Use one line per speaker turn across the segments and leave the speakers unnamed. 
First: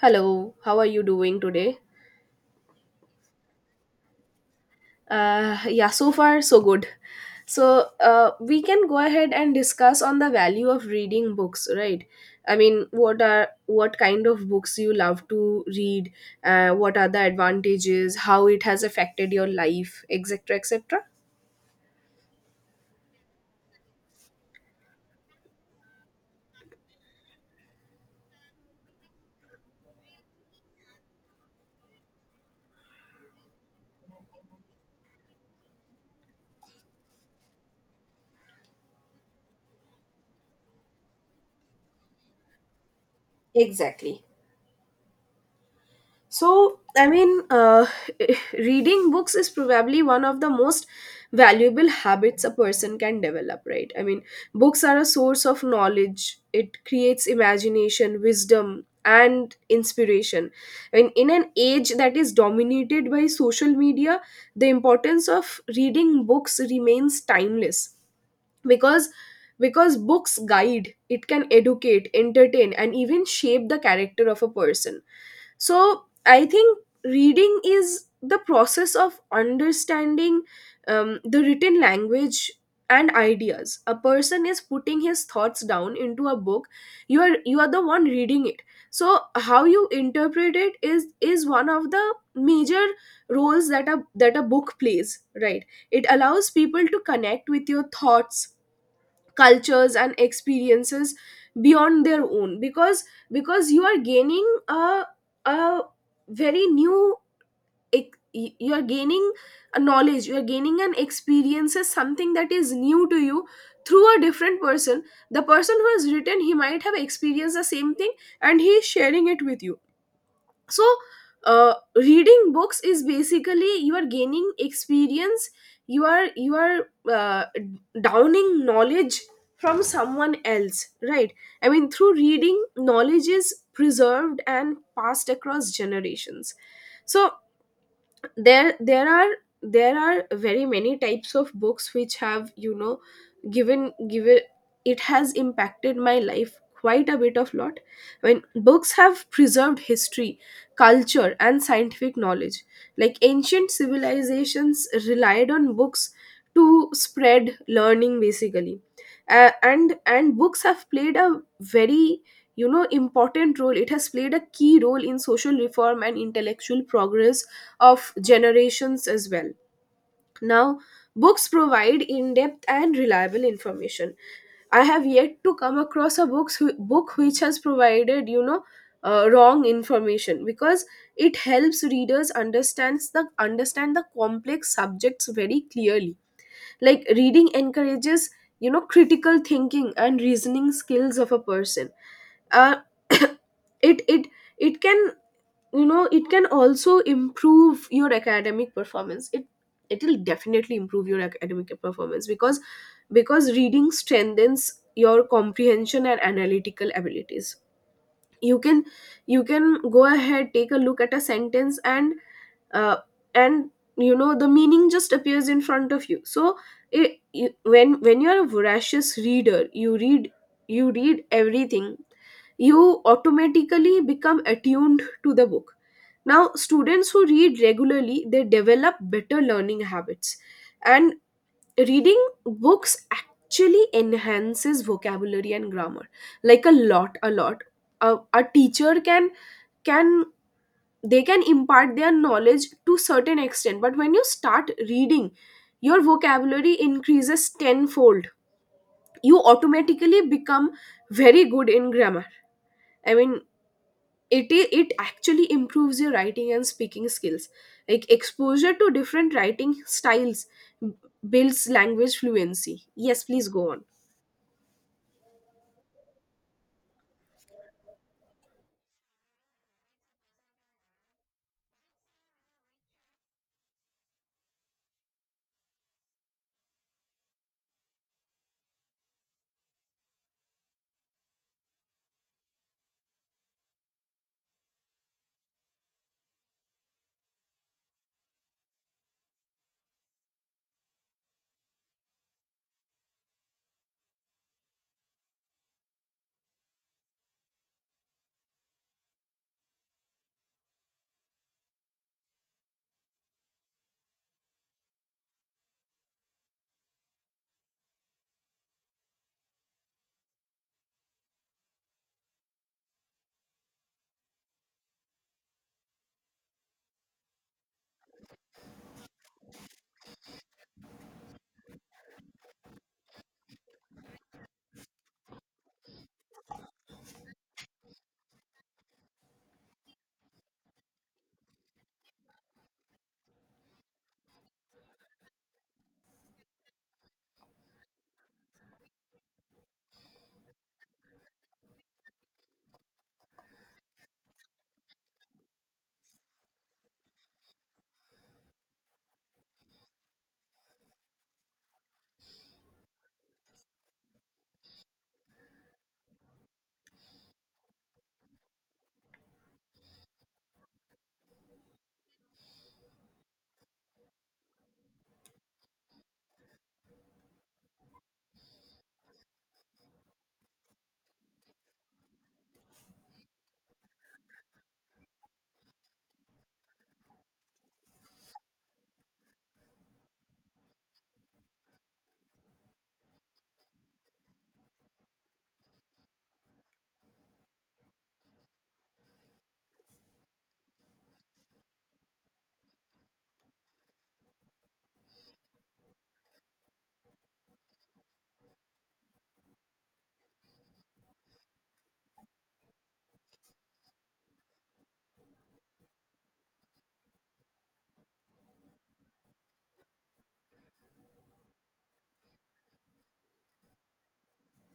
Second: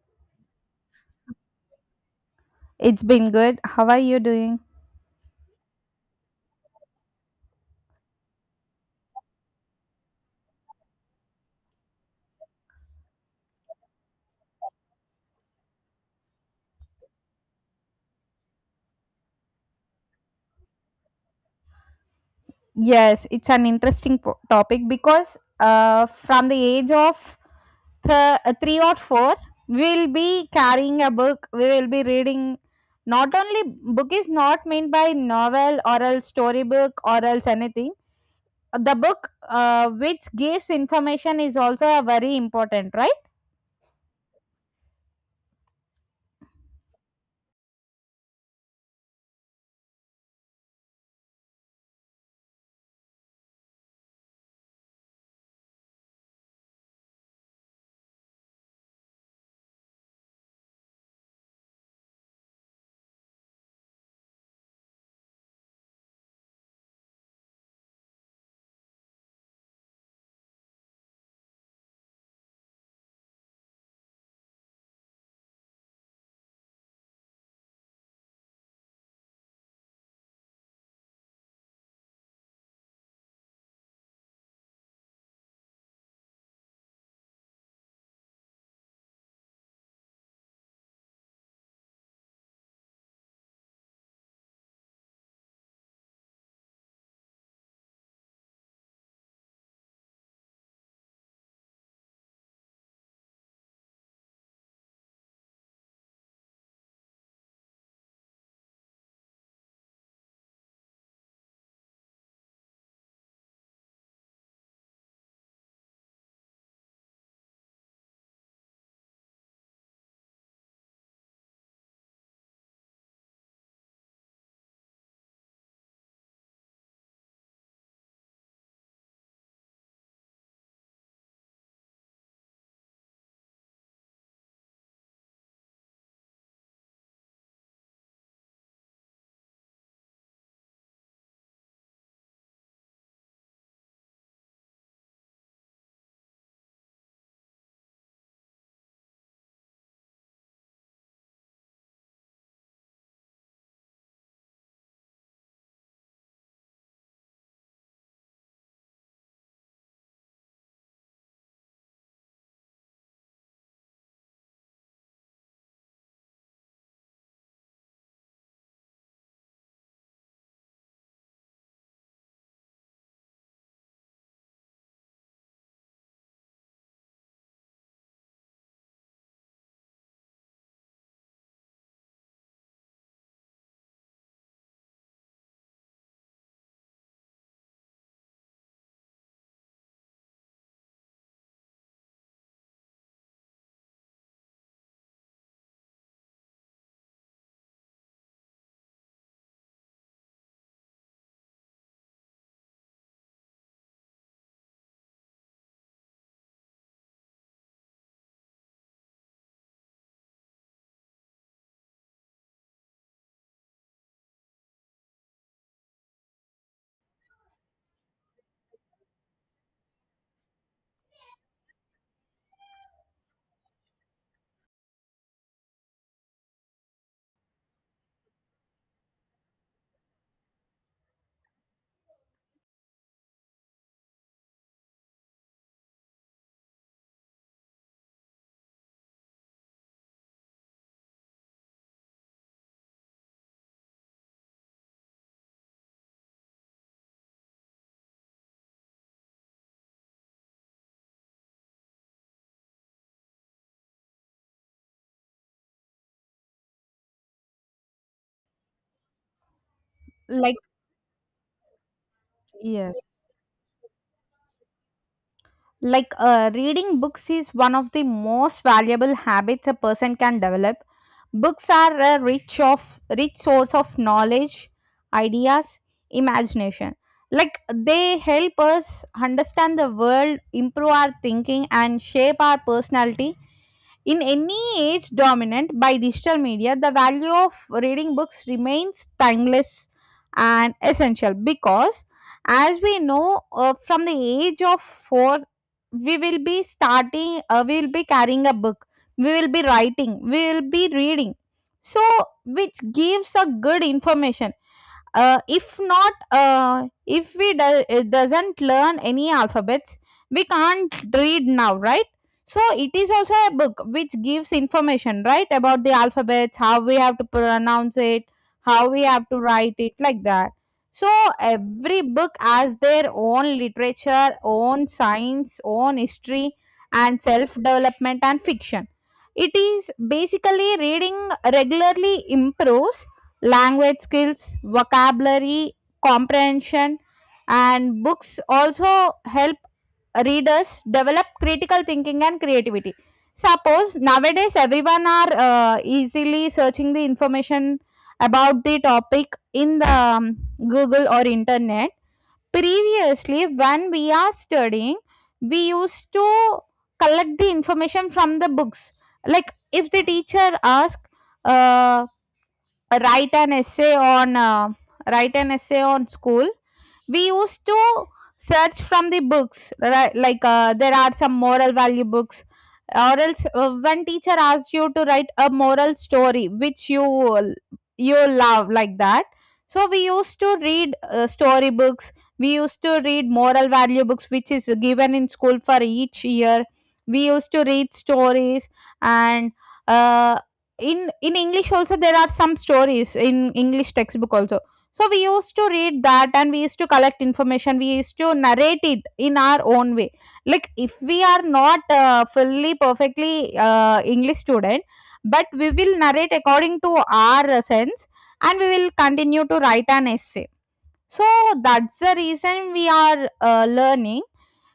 Hello, how are you doing today?
It's been good. How are you doing?
Yeah, so far so good. So we can go ahead and discuss on the value of reading books, right? I mean, what kind of books you love to read? What are the advantages? How it has affected your life, etc., etc.
Yes, it's an interesting topic because from the age of three or four, we will be carrying a book. We will be reading. Not only book is not meant by novel or else storybook or else anything. The book which gives information is also a very important, right?
Exactly. So, I mean, reading books is probably one of the most valuable habits a person can develop, right? I mean, books are a source of knowledge. It creates imagination, wisdom, and inspiration. I mean, in an age that is dominated by social media, the importance of reading books remains timeless, because books guide. It can educate, entertain, and even shape the character of a person. So I think reading is the process of understanding the written language and ideas. A person is putting his thoughts down into a book, you are the one reading it. So how you interpret it is one of the major roles that a book plays, right? It allows people to connect with your thoughts, cultures and experiences beyond their own, because you are gaining a very new you are gaining a knowledge. You are gaining an experience. Is something that is new to you through a different person. The person who has written, he might have experienced the same thing, and he is sharing it with you. So reading books is basically you are gaining experience. You are downing knowledge from someone else, right? I mean, through reading, knowledge is preserved and passed across generations. So there there are there are very many types of books which have, you know, given given it has impacted my life quite a bit of lot. When books have preserved history, culture and scientific knowledge, like ancient civilizations relied on books to spread learning basically. And books have played a very, you know, important role. It has played a key role in social reform and intellectual progress of generations as well. Now, books provide in depth and reliable information. I have yet to come across a book which has provided, you know, wrong information, because it helps readers understand the complex subjects very clearly. Like reading encourages, you know, critical thinking and reasoning skills of a person. Uh, it it it can it can also improve your academic performance. It'll definitely improve your academic performance, because reading strengthens your comprehension and analytical abilities. You can you can go ahead, take a look at a sentence, and uh, and you know the meaning just appears in front of you. So it, you, when you're a voracious reader, you read everything. You automatically become attuned to the book. Now, students who read regularly, they develop better learning habits, and reading books actually enhances vocabulary and grammar, like a lot. A teacher can they can impart their knowledge to certain extent, but when you start reading, your vocabulary increases tenfold. You automatically become very good in grammar. I mean, it actually improves your writing and speaking skills, like exposure to different writing styles
Like
b- builds language fluency.
yes.
Yes, please go on.
Like reading books is one of the most valuable habits a person can develop. Books are a rich source of knowledge, ideas, imagination. Like they help us understand the world, improve our thinking and shape our personality. In any age dominant by digital media, the value of reading books remains timeless and essential, because as we know, from the age of 4 we will be starting, we will be carrying a book, we will be writing, we will be reading. So which gives a good information, if not, if we do, it doesn't learn any alphabets, we can't read now, right? So it is also a book which gives information, right, about the alphabets, how we have to pronounce it, how we have to write it, like that. So every book has their own literature, own science, own history, and self development and fiction. It is basically reading regularly improves language skills, vocabulary, comprehension, and books also help readers develop critical thinking and creativity. Suppose nowadays everyone are easily searching the information about the topic in the Google or internet. Previously, when we are studying, we used to collect the information from the books. Like if the teacher asks, write an essay on uh, write an essay on school, we used to search from the books, right? Like there are some moral value books, or else when teacher asks you to write a moral story which you love, like that. So we used to read story books, we used to read moral value books which is given in school for each year, we used to read stories, and uh, in english also there are some stories in english textbook also. So we used to read that and we used to collect information. We used to narrate it in our own way. Like if we are not fully perfectly English student, but we will narrate according to our sense, and we will continue to write an essay. So that's the reason we are learning.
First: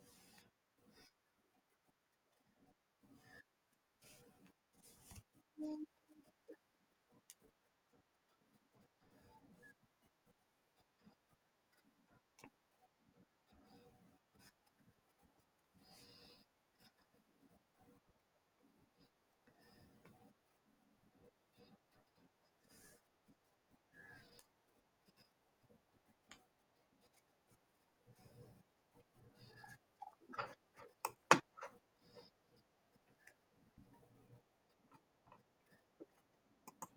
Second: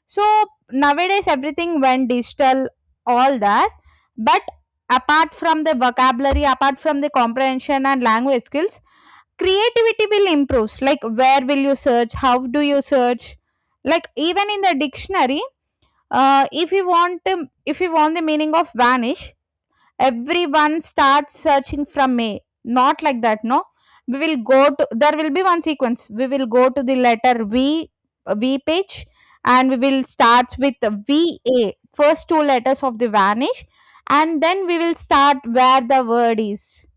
So nowadays everything went digital, all that. But apart from the vocabulary, apart from the comprehension and language skills, creativity will improve. Like where will you search? How do you search? Like even in the dictionary, if you want the meaning of vanish, everyone starts searching from A. Not like that, no. We will go to, there will be one sequence. We will go to the letter V, V page, and we will start with V A, first two letters of the vanish, and then we will start where the word is.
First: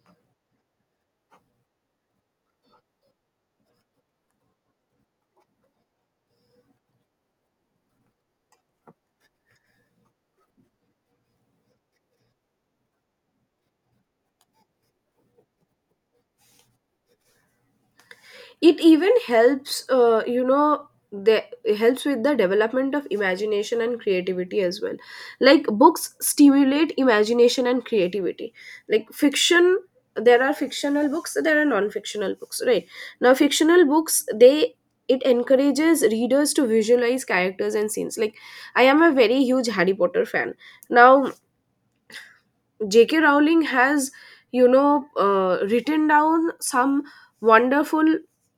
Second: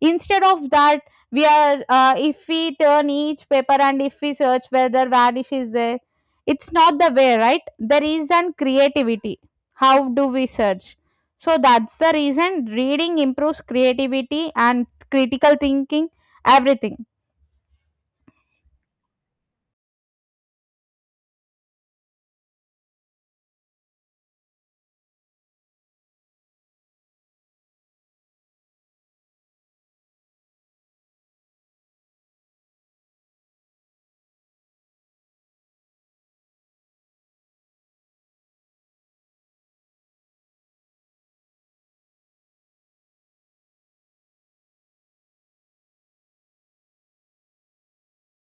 Instead of that, we are, if we turn each paper and if we search whether vanish is there, it's not the way, right? There is an creativity, how do we search? So that's the reason reading improves creativity and critical thinking, everything.
It even helps, you know the it helps with the development of imagination and creativity as well. Like books stimulate imagination and creativity, like fiction. There are fictional books, there are non-fictional books, right? Now fictional books, they it encourages readers to visualize characters and scenes, like I am a very huge Harry Potter fan. Now, J.K. Rowling has, written down some wonderful.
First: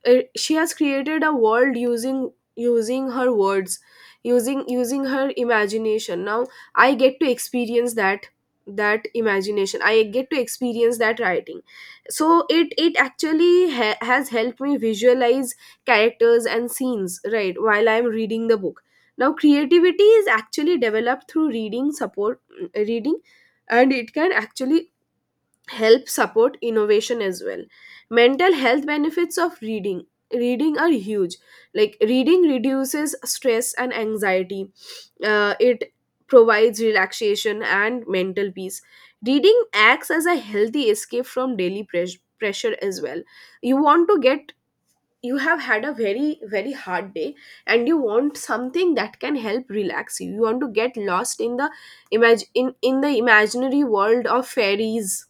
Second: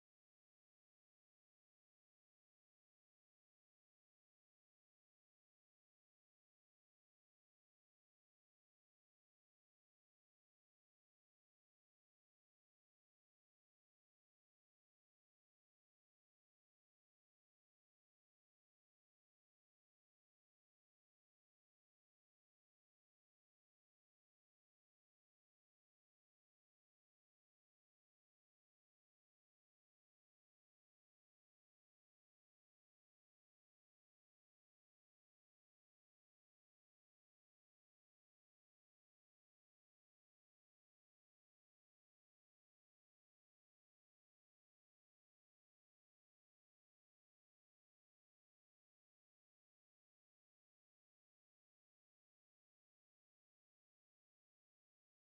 She has created a world using her words, using her imagination. Now I get to experience that imagination. I get to experience that writing. So it actually has helped me visualize characters and scenes, right, while I'm reading the book. Now creativity is actually developed through reading, and it can actually help support innovation as well. Mental health benefits of reading are huge. Like reading reduces stress and anxiety. It provides relaxation and mental peace. Reading acts as a healthy escape from daily pressure as well. You want to get You have had a very very hard day, and you want something that can help relax you. You want to get lost in the imag- in the imaginary world of fairies,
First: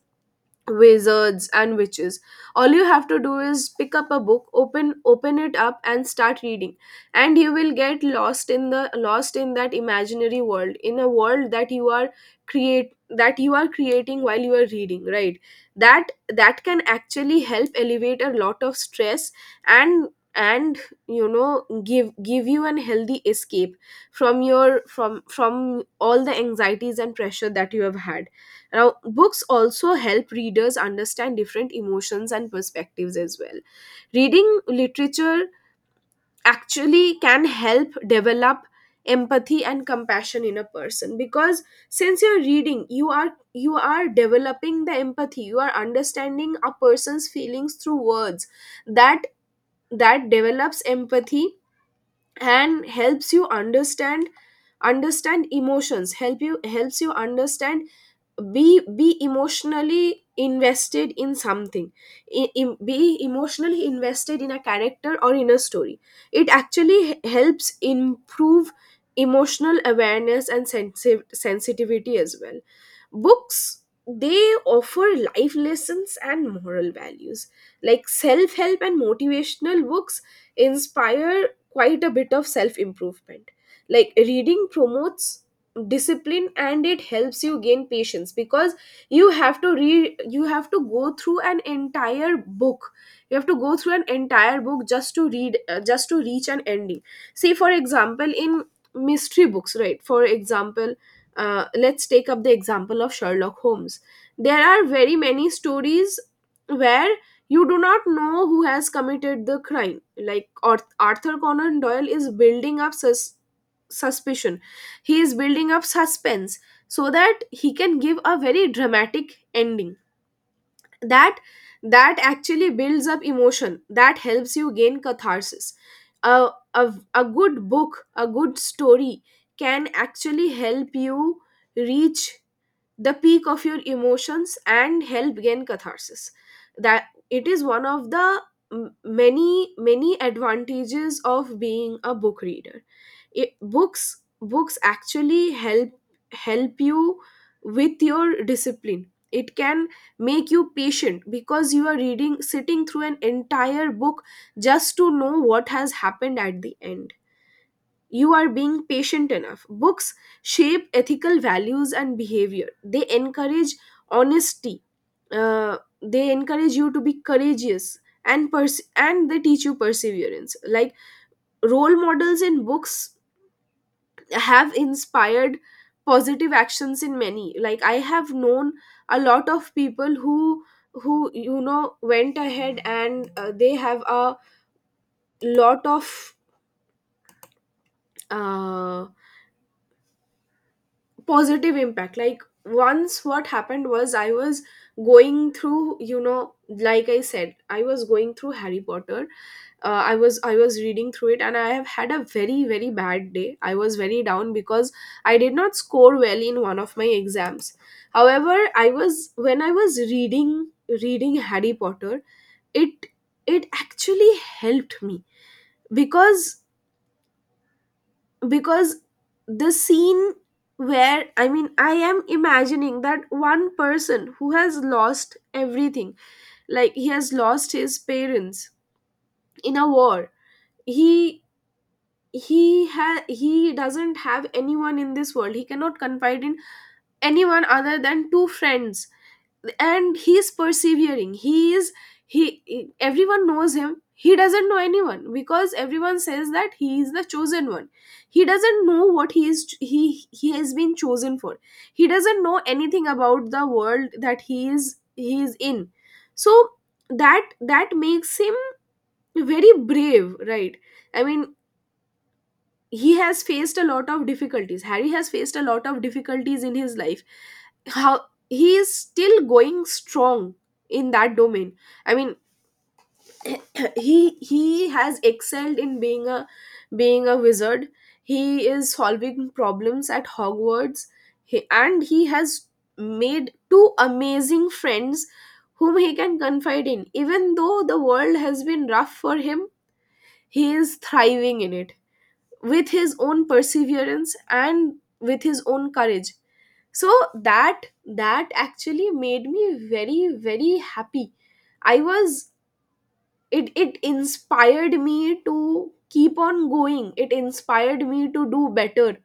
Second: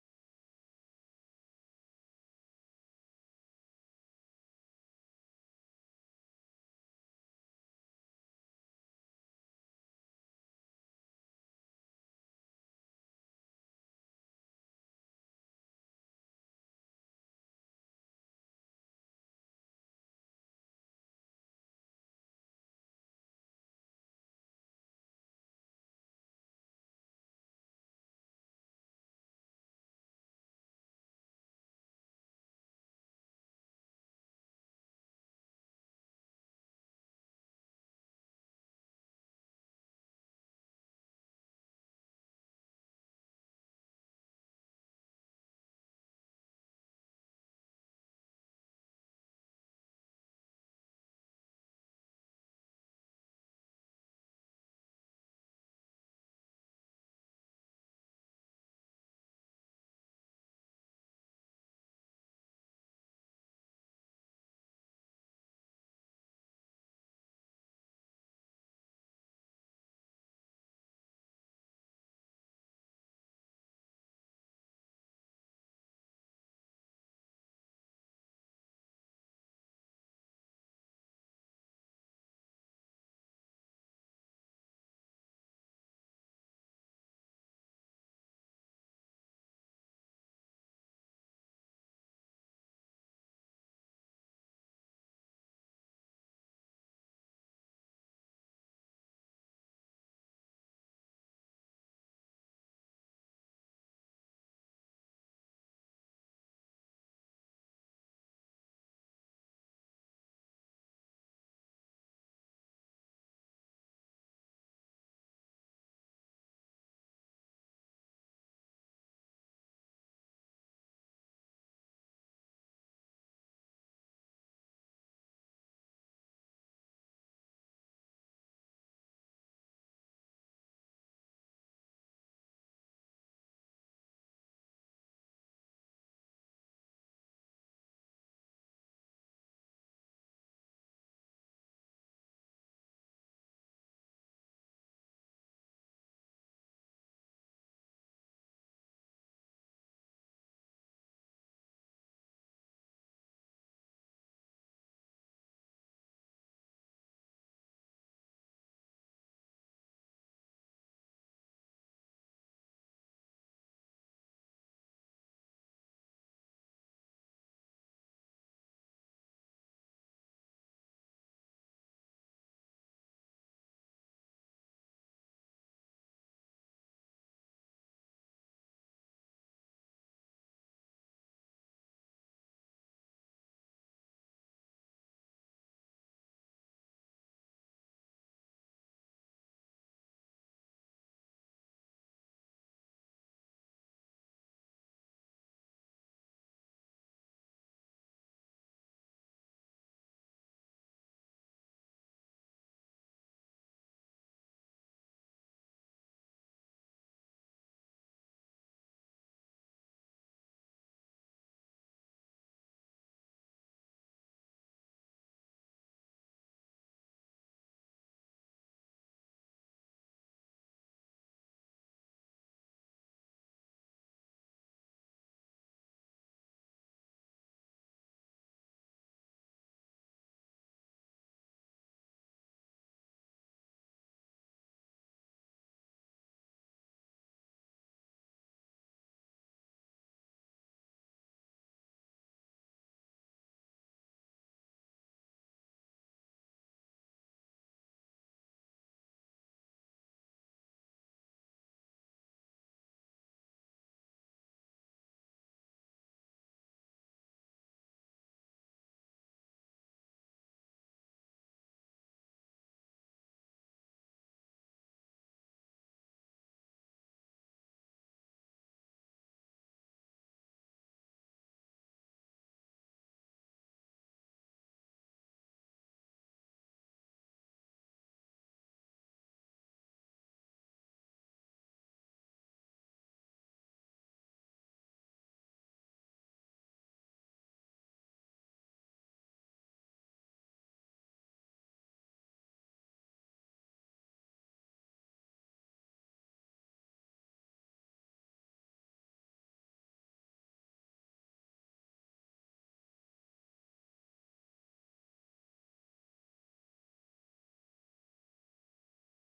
wizards and witches. All you have to do is pick up a book, open it up and start reading, and you will get lost in the lost in that imaginary world, in a world that you are creating while you are reading, right? That that can actually help elevate a lot of stress, and and you know, give you an healthy escape from your from all the anxieties and pressure that you have had. Now, books also help readers understand different emotions and perspectives as well. Reading literature actually can help develop empathy and compassion in a person, because since you're reading, you are developing the empathy. You are understanding a person's feelings through words. That that develops empathy and helps you understand understand emotions. Helps you understand, be emotionally invested in something. Be emotionally invested in a character or in a story. It actually helps improve emotional awareness and sensitivity as well. Books, they offer life lessons and moral values, like self-help and motivational books inspire quite a bit of self-improvement. Like reading promotes discipline, and it helps you gain patience, because you have to read. You have to go through an entire book. You have to go through an entire book, just to read just to reach an ending. See, for example, in mystery books, right? For example, let's take up the example of Sherlock Holmes. There are very many stories where you do not know who has committed the crime. Like Arthur Conan Doyle is building up suspicion. He is building up suspense so that he can give a very dramatic ending. That that actually builds up emotion. That helps you gain catharsis. A, a good book, a good story can actually help you reach the peak of your emotions and help gain catharsis. That it is one of the many many advantages of being a book reader. It, books books actually help you with your discipline. It can make you patient because you are reading, sitting through an entire book just to know what has happened at the end. You are being patient enough. Books shape ethical values and behavior. They encourage honesty. They encourage you to be courageous, and they teach you perseverance. Like role models in books have inspired positive actions in many. Like I have known a lot of people who you know, went ahead, and they have a lot of, uh, positive impact. Like once what happened was, I was going through, you know, like I said, I was going through Harry Potter. I was reading through it, and I have had a very very bad day. I was very down because I did not score well in one of my exams. However, I was when I was reading Harry Potter, it it actually helped me, because because the scene where, I mean, I am imagining that one person who has lost everything, like he has lost his parents in a war. he he doesn't have anyone in this world. He cannot confide in anyone other than two friends, and he's persevering. He is. He Everyone knows him. He doesn't know anyone because everyone says that he is the chosen one. He doesn't know what he is he has been chosen for. He doesn't know anything about the world that he is in. So that makes him very brave, right? I mean, he has faced a lot of difficulties. Harry has faced a lot of difficulties in his life. How he is still going strong in that domain, I mean, he has excelled in being a, wizard. He is solving problems at Hogwarts, he has made two amazing friends whom he can confide in. Even though the world has been rough for him, he is thriving in it with his own perseverance and with his own courage. So that actually made me very very happy. I was it it inspired me to keep on going. It inspired me to do better.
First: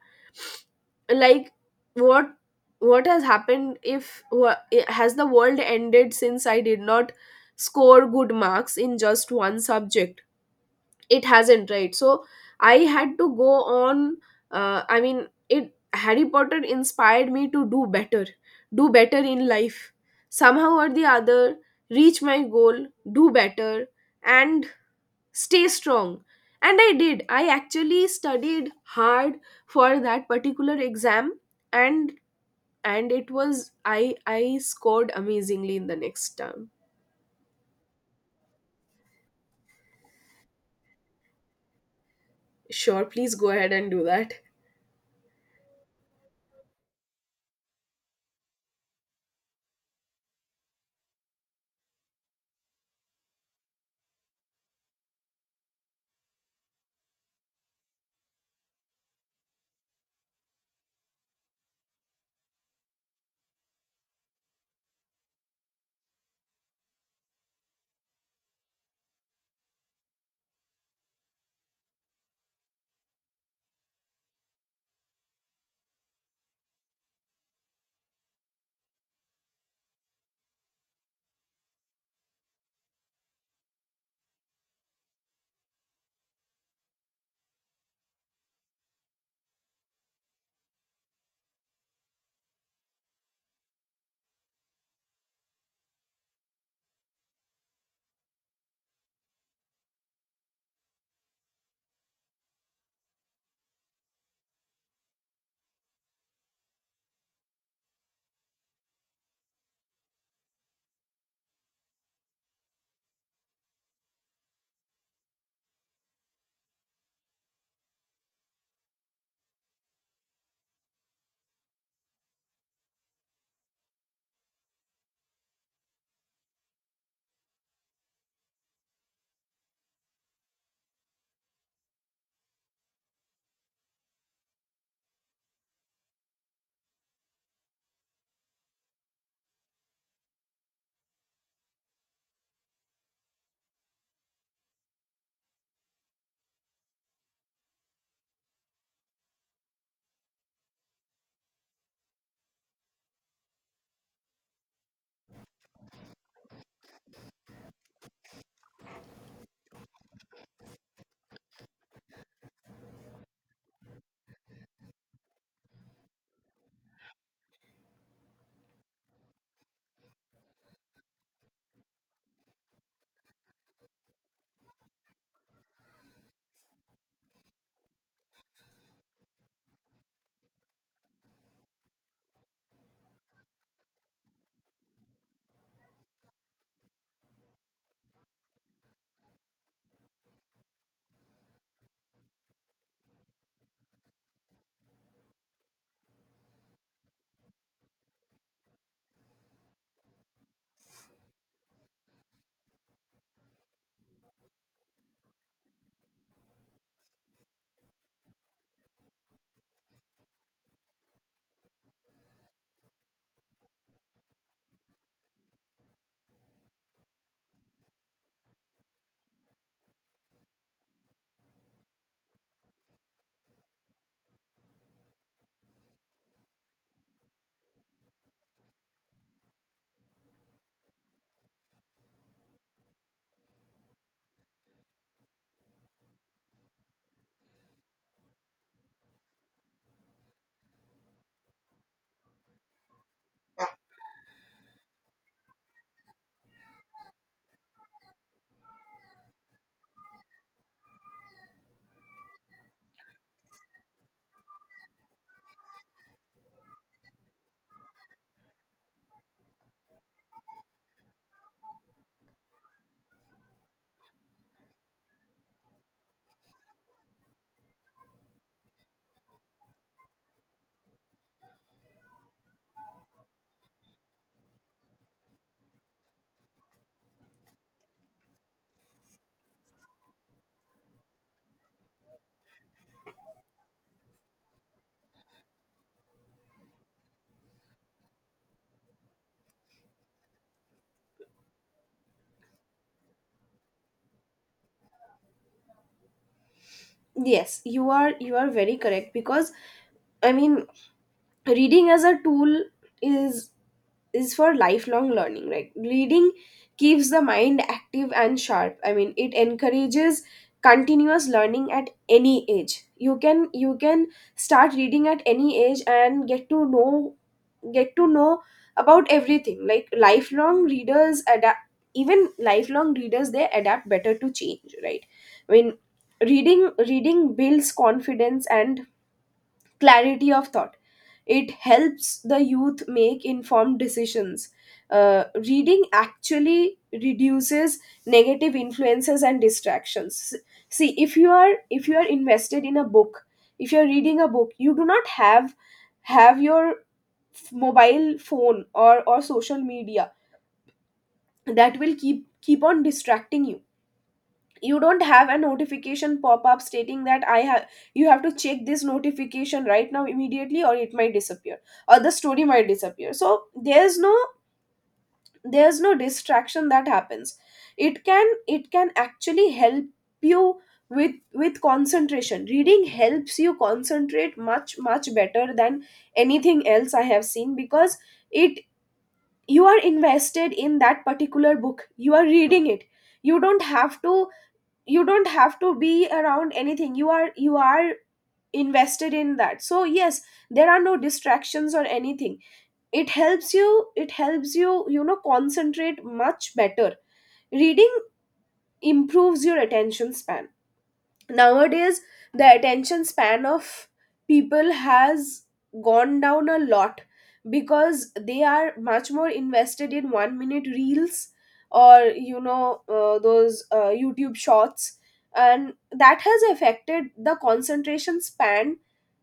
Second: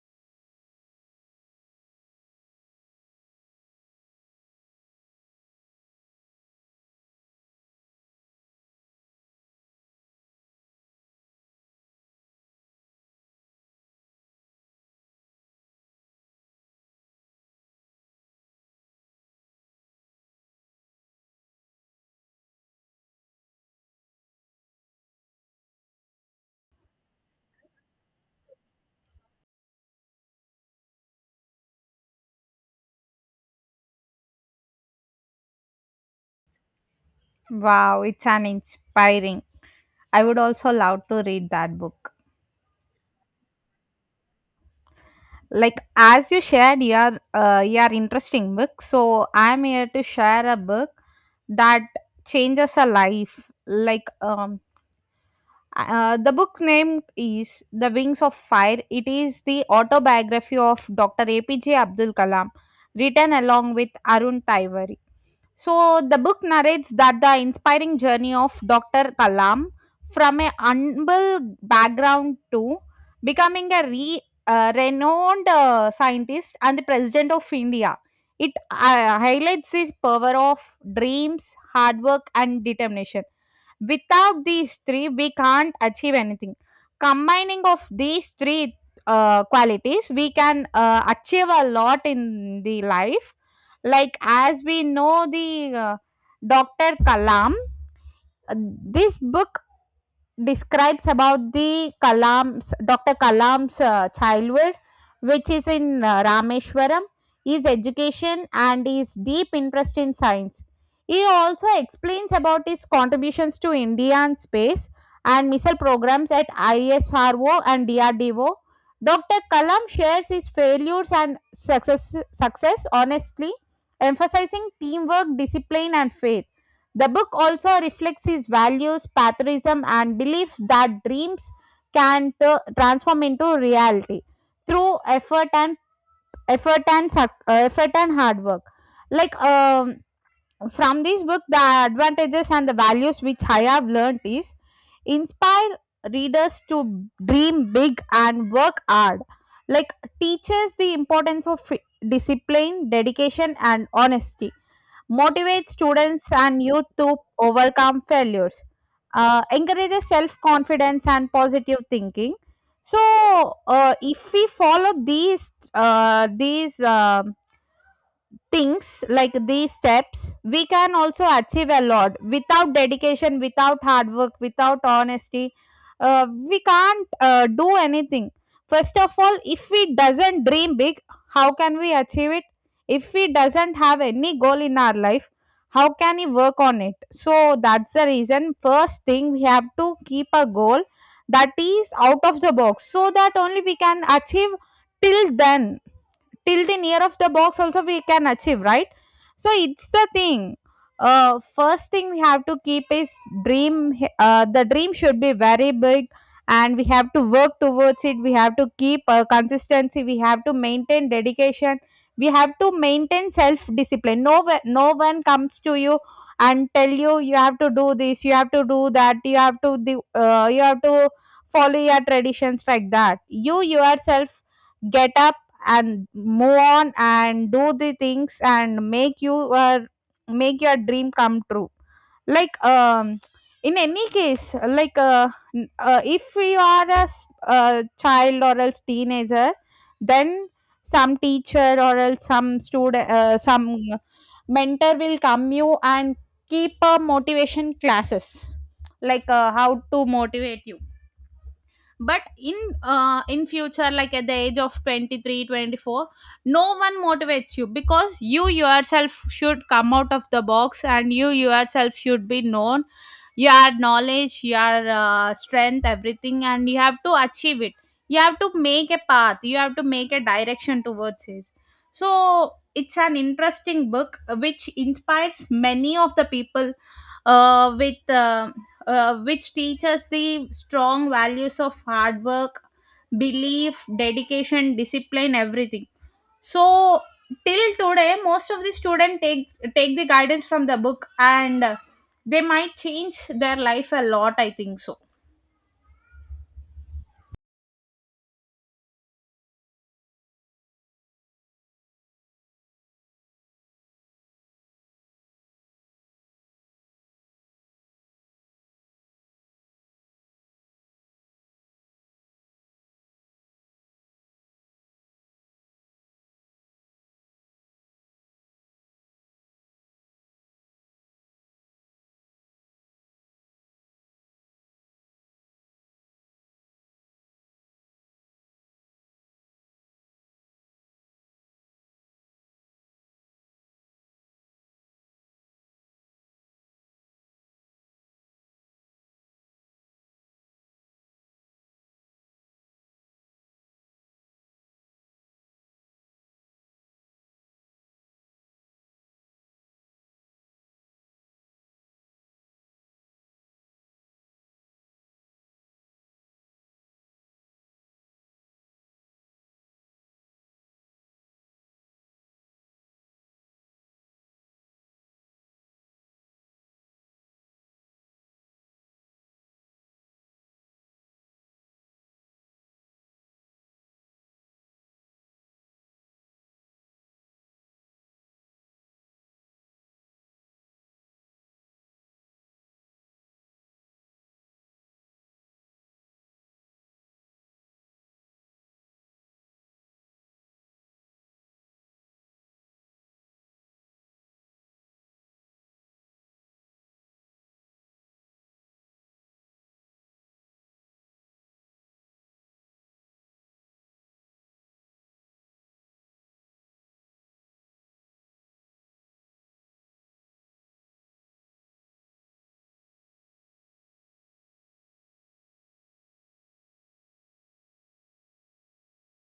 Like what what has happened? If wha- Has the world ended since I did not score good marks in just one subject? It hasn't, right? So I had to go on. I mean, it Harry Potter inspired me to do better. Do better in life, somehow or the other. Reach my goal, do better, and stay strong. And I actually studied hard for that particular exam. And and it was, I scored amazingly in the next term.
Wow, it's an inspiring, I would also love to read that book.
Sure, please go ahead and do that.
Like as you shared your your interesting book, so I'm here to share a book that changes a life. Like the book name is the wings of fire, it is the autobiography of Dr. APJ abdul kalam, written along with arun taiwari. So the book narrates that the inspiring journey of Dr. Kalam from a humble background to becoming a renowned scientist and the president of India. It highlights his power of dreams, hard work, and determination. Without these three, we can't achieve anything. Combining of these three qualities, we can achieve a lot in the life. Like as we know, the Dr. Kalam, this book describes about the Kalam's Dr. Kalam's childhood, which is in Rameshwaram, his education, and his deep interest in science. He also explains about his contributions to Indian space and missile programs at ISRO and DRDO. Dr. Kalam shares his failures and success honestly, emphasizing teamwork, discipline, and faith. The book also reflects his values, patriotism, and belief that dreams can transform into reality through effort and hard work. Like from this book, the advantages and the values which I have learnt is, inspire readers to dream big and work hard, like teaches the importance of discipline, dedication and honesty, motivates students and youth to overcome failures, encourages self-confidence and positive thinking. So if we follow these things, like these steps, we can also achieve a lot. Without dedication, without hard work, without honesty, we can't do anything. First of all, if we doesn't dream big, how can we achieve it? If we doesn't have any goal in our life, how can we work on it? So that's the reason, first thing we have to keep a goal that is out of the box, so that only we can achieve. Till then, till the near of the box also we can achieve, right? So it's the thing, first thing we have to keep is dream, the dream should be very big, and we have to work towards it. We have to keep consistency, we have to maintain dedication, we have to maintain self discipline. No one comes to you and tell you you have to do this, you have to do that, you have to you have to follow your traditions, like that. You yourself get up and move on and do the things and uh, make your dream come true. Like in any case, like if we are a child or else teenager, then some teacher or else some student, some mentor will come you and keep a motivation classes, like how to motivate you. But in future, like at the age of 23, 24, no one motivates you, because you yourself should come out of the box and you yourself should be known your knowledge, your strength, everything, and you have to achieve it. You have to make a path, you have to make a direction towards it. So it's an interesting book which inspires many of the people, with which teaches the strong values of hard work, belief, dedication, discipline, everything. So till today, most of the students take the guidance from the book, and they might change their life a lot, I think so.
Yes, you are very correct because, I mean, reading as a tool is is for lifelong learning, right? Reading keeps the mind active and sharp. I mean, it encourages continuous learning at any age. You can start reading at any age and get to know, get to know about everything. Like lifelong readers adapt, even lifelong readers, they adapt better to change, right? I mean, reading builds confidence and clarity of thought. It helps the youth make informed decisions. Reading actually reduces negative influences and distractions. See, if you are, if you are invested in a book, if you are reading a book, you do not have your mobile phone or social media that will keep on distracting you. You don't have a notification pop up stating that I have, you have to check this notification right now immediately or it might disappear, or the story might disappear. So there's no there's no distraction that happens. It can it can actually help you with with concentration. Reading helps you concentrate much, much better than anything else I have seen, because it, you are invested in that particular book, you are reading it. You don't have to you don't have to be around anything. You are invested in that. So yes, there are no distractions or anything. It helps you it helps you you know, concentrate much better. Reading improves your attention span. Nowadays, the attention span of people has gone down a lot because they are much more invested in 1 minute reels, or you know those youtube shorts, and that has affected the concentration span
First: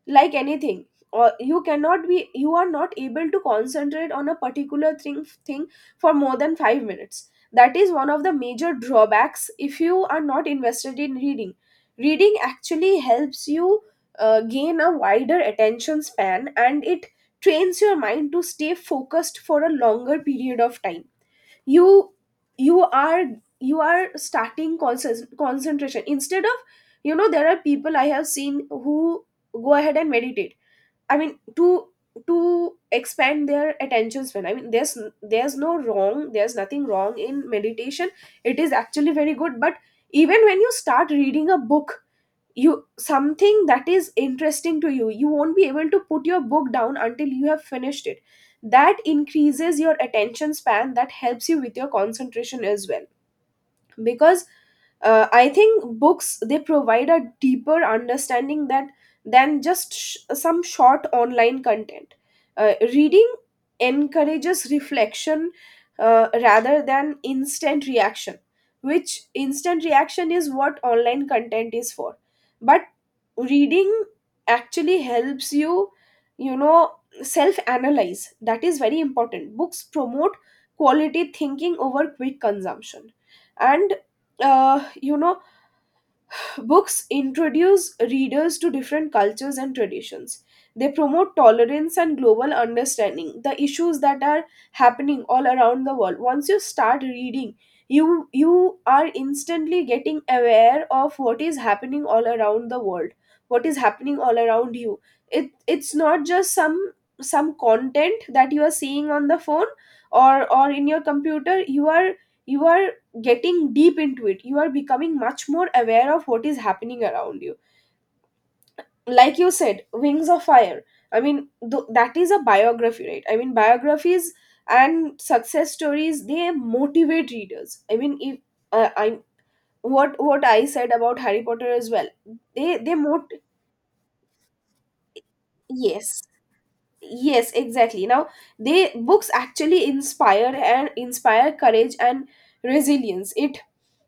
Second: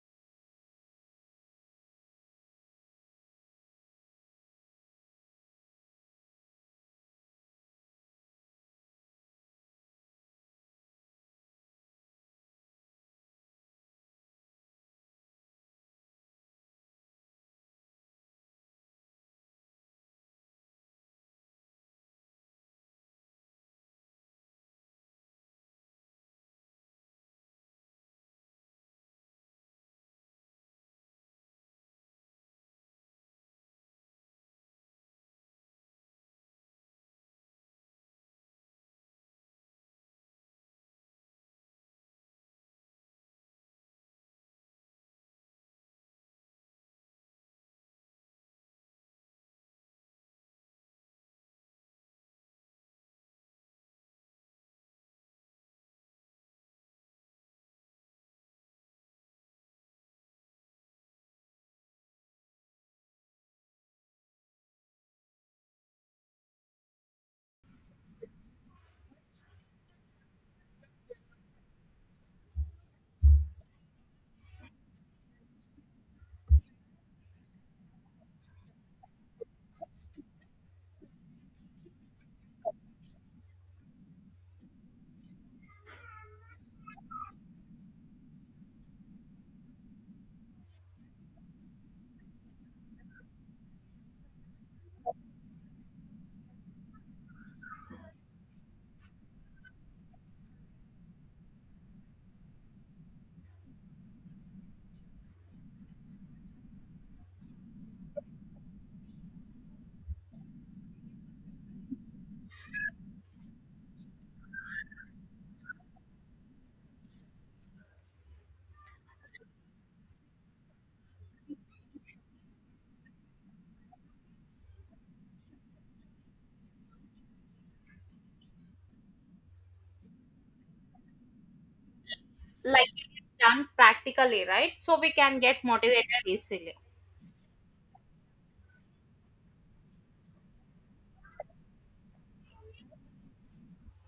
like anything. Or you cannot be, you are not able to concentrate on a particular thing for more than 5 minutes. That is one of the major drawbacks. If you are not invested in reading, reading actually helps you gain a wider attention span, and it trains your mind to stay focused for a longer period of time. You you are you are starting concentration instead of, you know, there are people I have seen who go ahead and meditate, I mean, to expand their attention span. I mean, there's nothing wrong in meditation. It is actually very good. But even when you start reading a book, you, something that is interesting to you, you won't be able to put your book down until you have finished it. That increases your attention span, that helps you with your concentration as well. Because I think books, they provide a deeper understanding that than just some short online content. Reading encourages reflection rather than instant reaction, which instant reaction is what online content is for. But reading actually helps you, you know, self analyze. That is very important. Books promote quality thinking over quick consumption. And you know, books introduce readers to different cultures and traditions. They promote tolerance and global understanding. The issues that are happening all around the world, once you start reading, you are instantly getting aware of what is happening all around the world, what is happening all around you. It's not just some content that you are seeing on the phone, or in your computer. You are getting deep into it. You are becoming much more aware of what is happening around you. Like you said, Wings of Fire, I mean, that is a biography, right? I mean, biographies and success stories, they motivate readers. I mean, if I what I said about Harry Potter as well,
Like
they
it
mot,
is done practically, right? So we can get motivated
yes,
easily.
yes, exactly. Now, they, books actually inspire and inspire courage and resilience. It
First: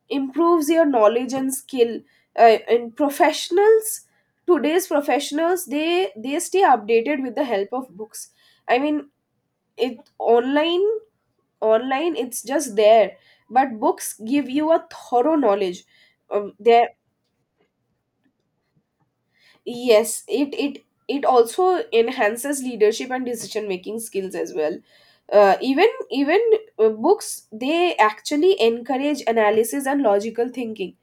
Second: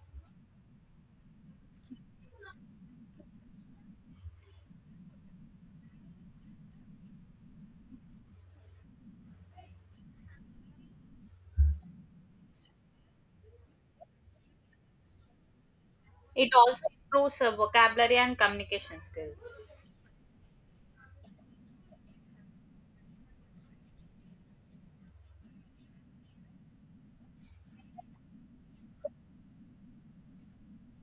improves your knowledge and skill. And professionals, today's professionals, they stay updated with the help of books. I mean, it, online, online, it's just there, but books give you a thorough knowledge.
It also
There,
improves vocabulary and communication skills.
yes, it it also enhances leadership and decision making skills as well. Even even Books, they actually encourage analysis and logical thinking.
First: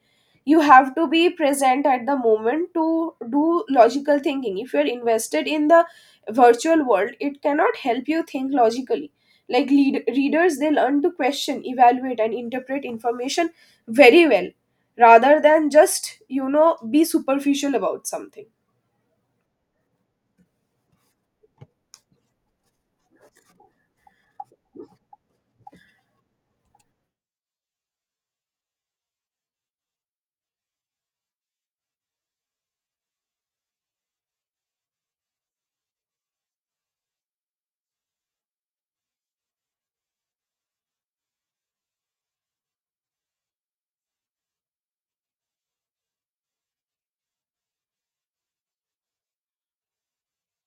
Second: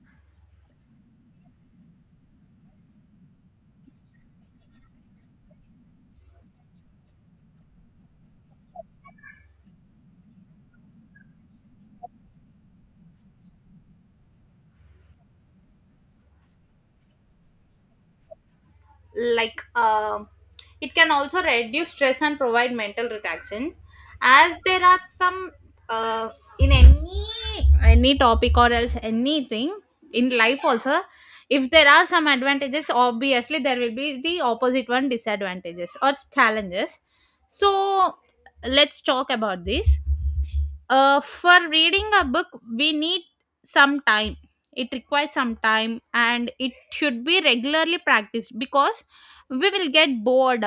You have to be present at the moment to do logical thinking. If you're invested in the virtual world, it cannot help you think logically. Like readers, they learn to question, evaluate and interpret information very well, rather than just, you know, be superficial about something.
Like it can also reduce stress and provide mental relaxation, as there are some, uh, in any topic or else anything in life also, if there are some advantages, obviously there will be the opposite one, disadvantages or challenges. So let's talk about this, for reading a book, we need some time. It requires some time and it should be regularly practiced, because we will get bored.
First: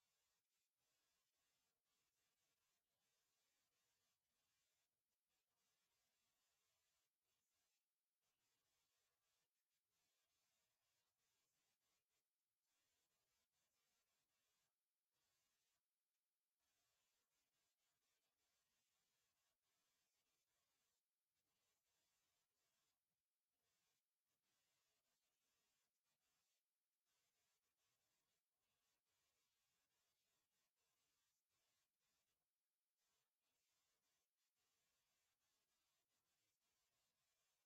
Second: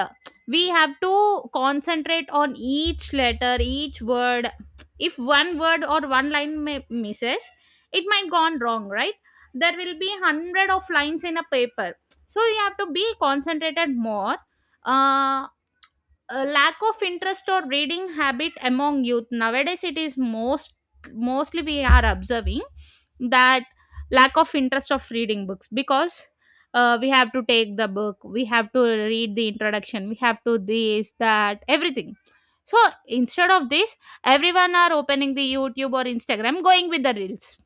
We have to concentrate on each letter, each word. If one word or one line may misses, it might gone wrong, right? There will be hundred of lines in a paper, so you have to be concentrated more. uh, a lack of interest or reading habit among youth nowadays, it is mostly we are observing that lack of interest of reading books, because we have to take the book, we have to read the introduction, we have to this that everything. So instead of this, everyone are opening the youtube or instagram, going with the reels.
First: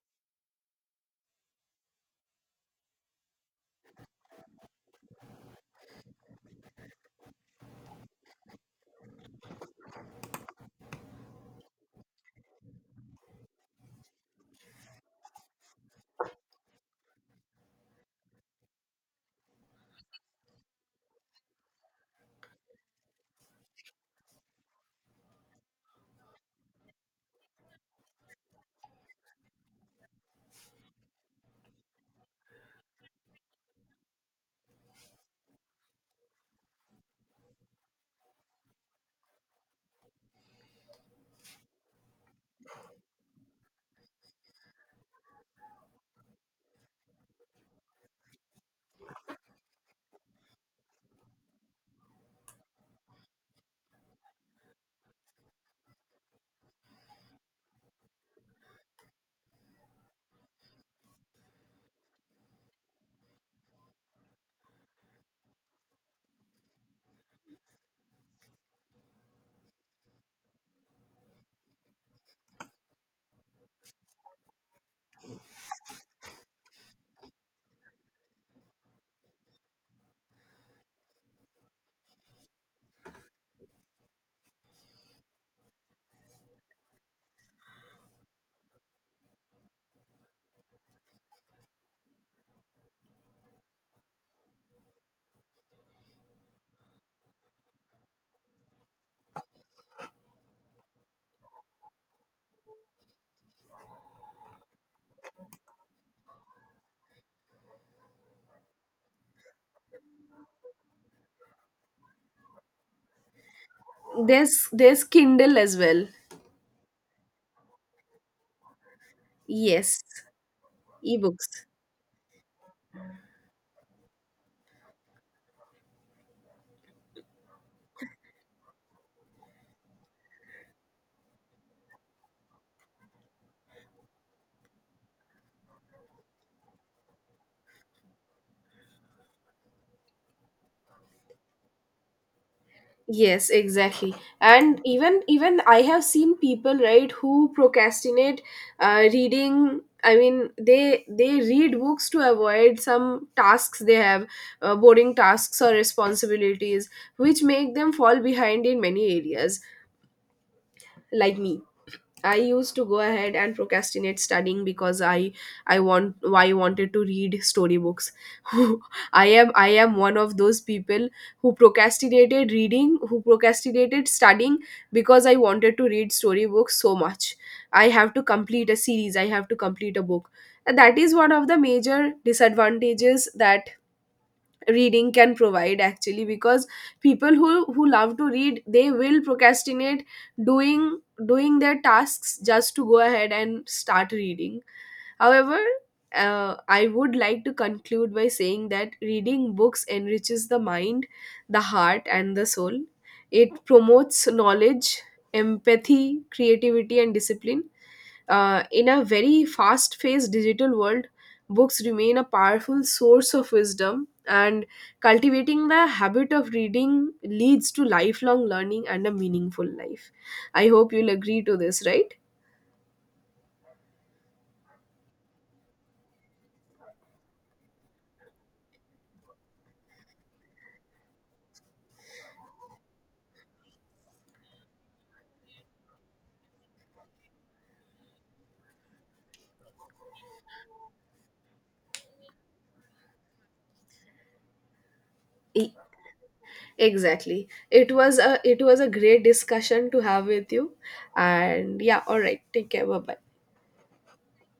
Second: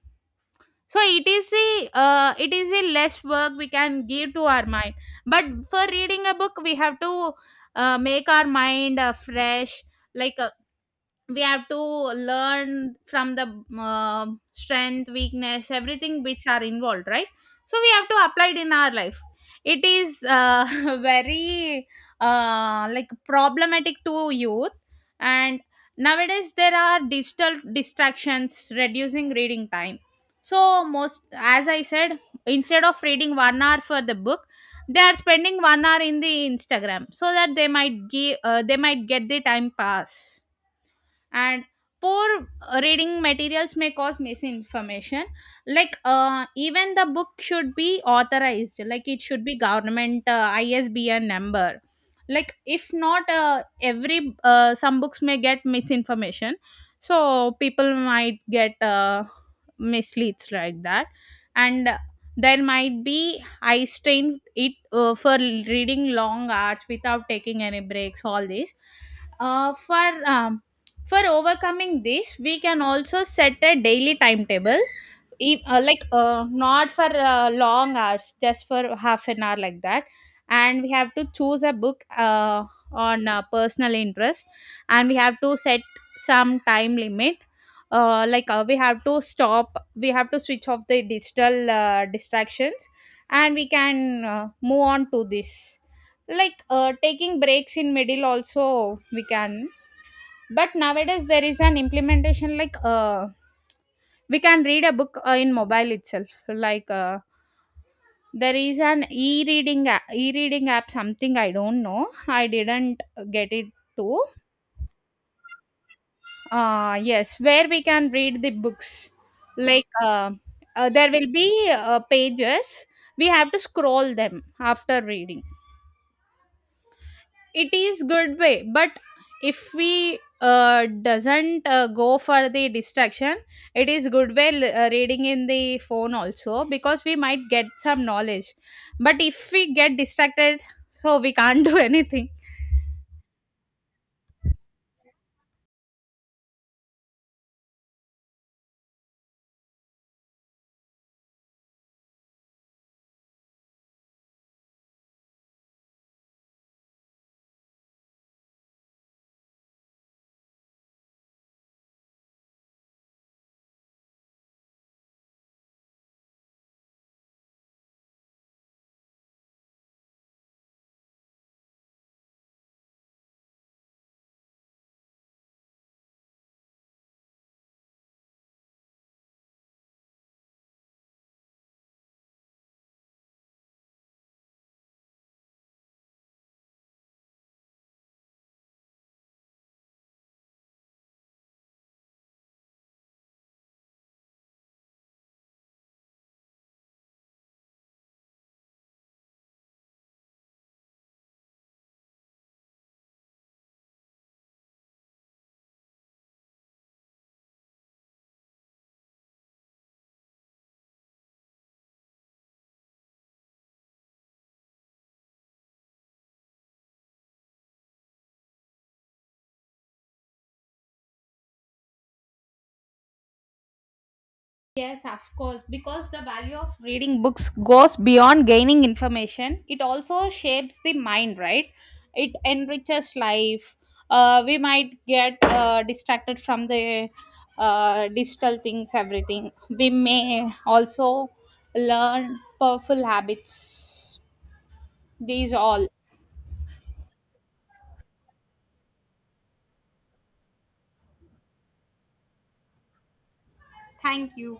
So it is a less work we can give to our mind. But for reading a book, we have to make our mind fresh. Like we have to learn from the strength, weakness, everything which are involved, right? So we have to apply it in our life. It is very, like, problematic to youth. And nowadays there are digital distractions reducing reading time. So most, as I said, instead of reading 1 hour for the book, they are spending 1 hour in the instagram, so that they might get the time pass. And poor reading materials may cause misinformation. Like even the book should be authorized, like it should be government ISBN number. Like if not, every some books may get misinformation, so people might get misleads, like that. And there might be I strain it, for reading long hours without taking any breaks, all this. For for overcoming this, we can also set a daily timetable, like not for long hours, just for half an hour, like that. And we have to choose a book on personal interest, and we have to set some time limit. Like we have to stop, we have to switch off the digital distractions, and we can move on to this. Like taking breaks in middle, also we can. But nowadays there is an implementation, like we can read a book in mobile itself, like there is an e-reading app something, I don't know, I didn't get it too.
There's Kindle as well.
Yes, where we can read the books. Like
Yes,
there will be
ebooks.
pages, we have to scroll them after reading. It is good way, but if we doesn't go for the distraction, it is good way, reading in the phone also, because we might get some knowledge. But if we get distracted, so we can't do anything.
Yes, exactly. And even I have seen people, right, who procrastinate reading. I mean, they read books to avoid some tasks they have, boring tasks or responsibilities, which make them fall behind in many areas. Like me, I used to go ahead and procrastinate studying because I want I wanted to read storybooks. I am one of those people who procrastinated reading, who procrastinated studying, because I wanted to read storybooks so much. I have to complete a series, I have to complete a book. And that is one of the major disadvantages that reading can provide actually, because people who love to read, they will procrastinate doing doing their tasks just to go ahead and start reading. However, I would like to conclude by saying that reading books enriches the mind, the heart and the soul. It promotes knowledge, empathy, creativity and discipline. In a very fast paced digital world, books remain a powerful source of wisdom, and cultivating the habit of reading leads to lifelong learning and a meaningful life. I hope you'll agree to this, right?
Yes, of course, because the value of reading books goes beyond gaining information. It also shapes the mind, right? It enriches life. We might get distracted from the digital things, everything. We may also learn powerful habits. These
E-
all.
Exactly. It was a, it was a great discussion to have with you. And yeah, all right. Take care. Bye bye.
Thank you.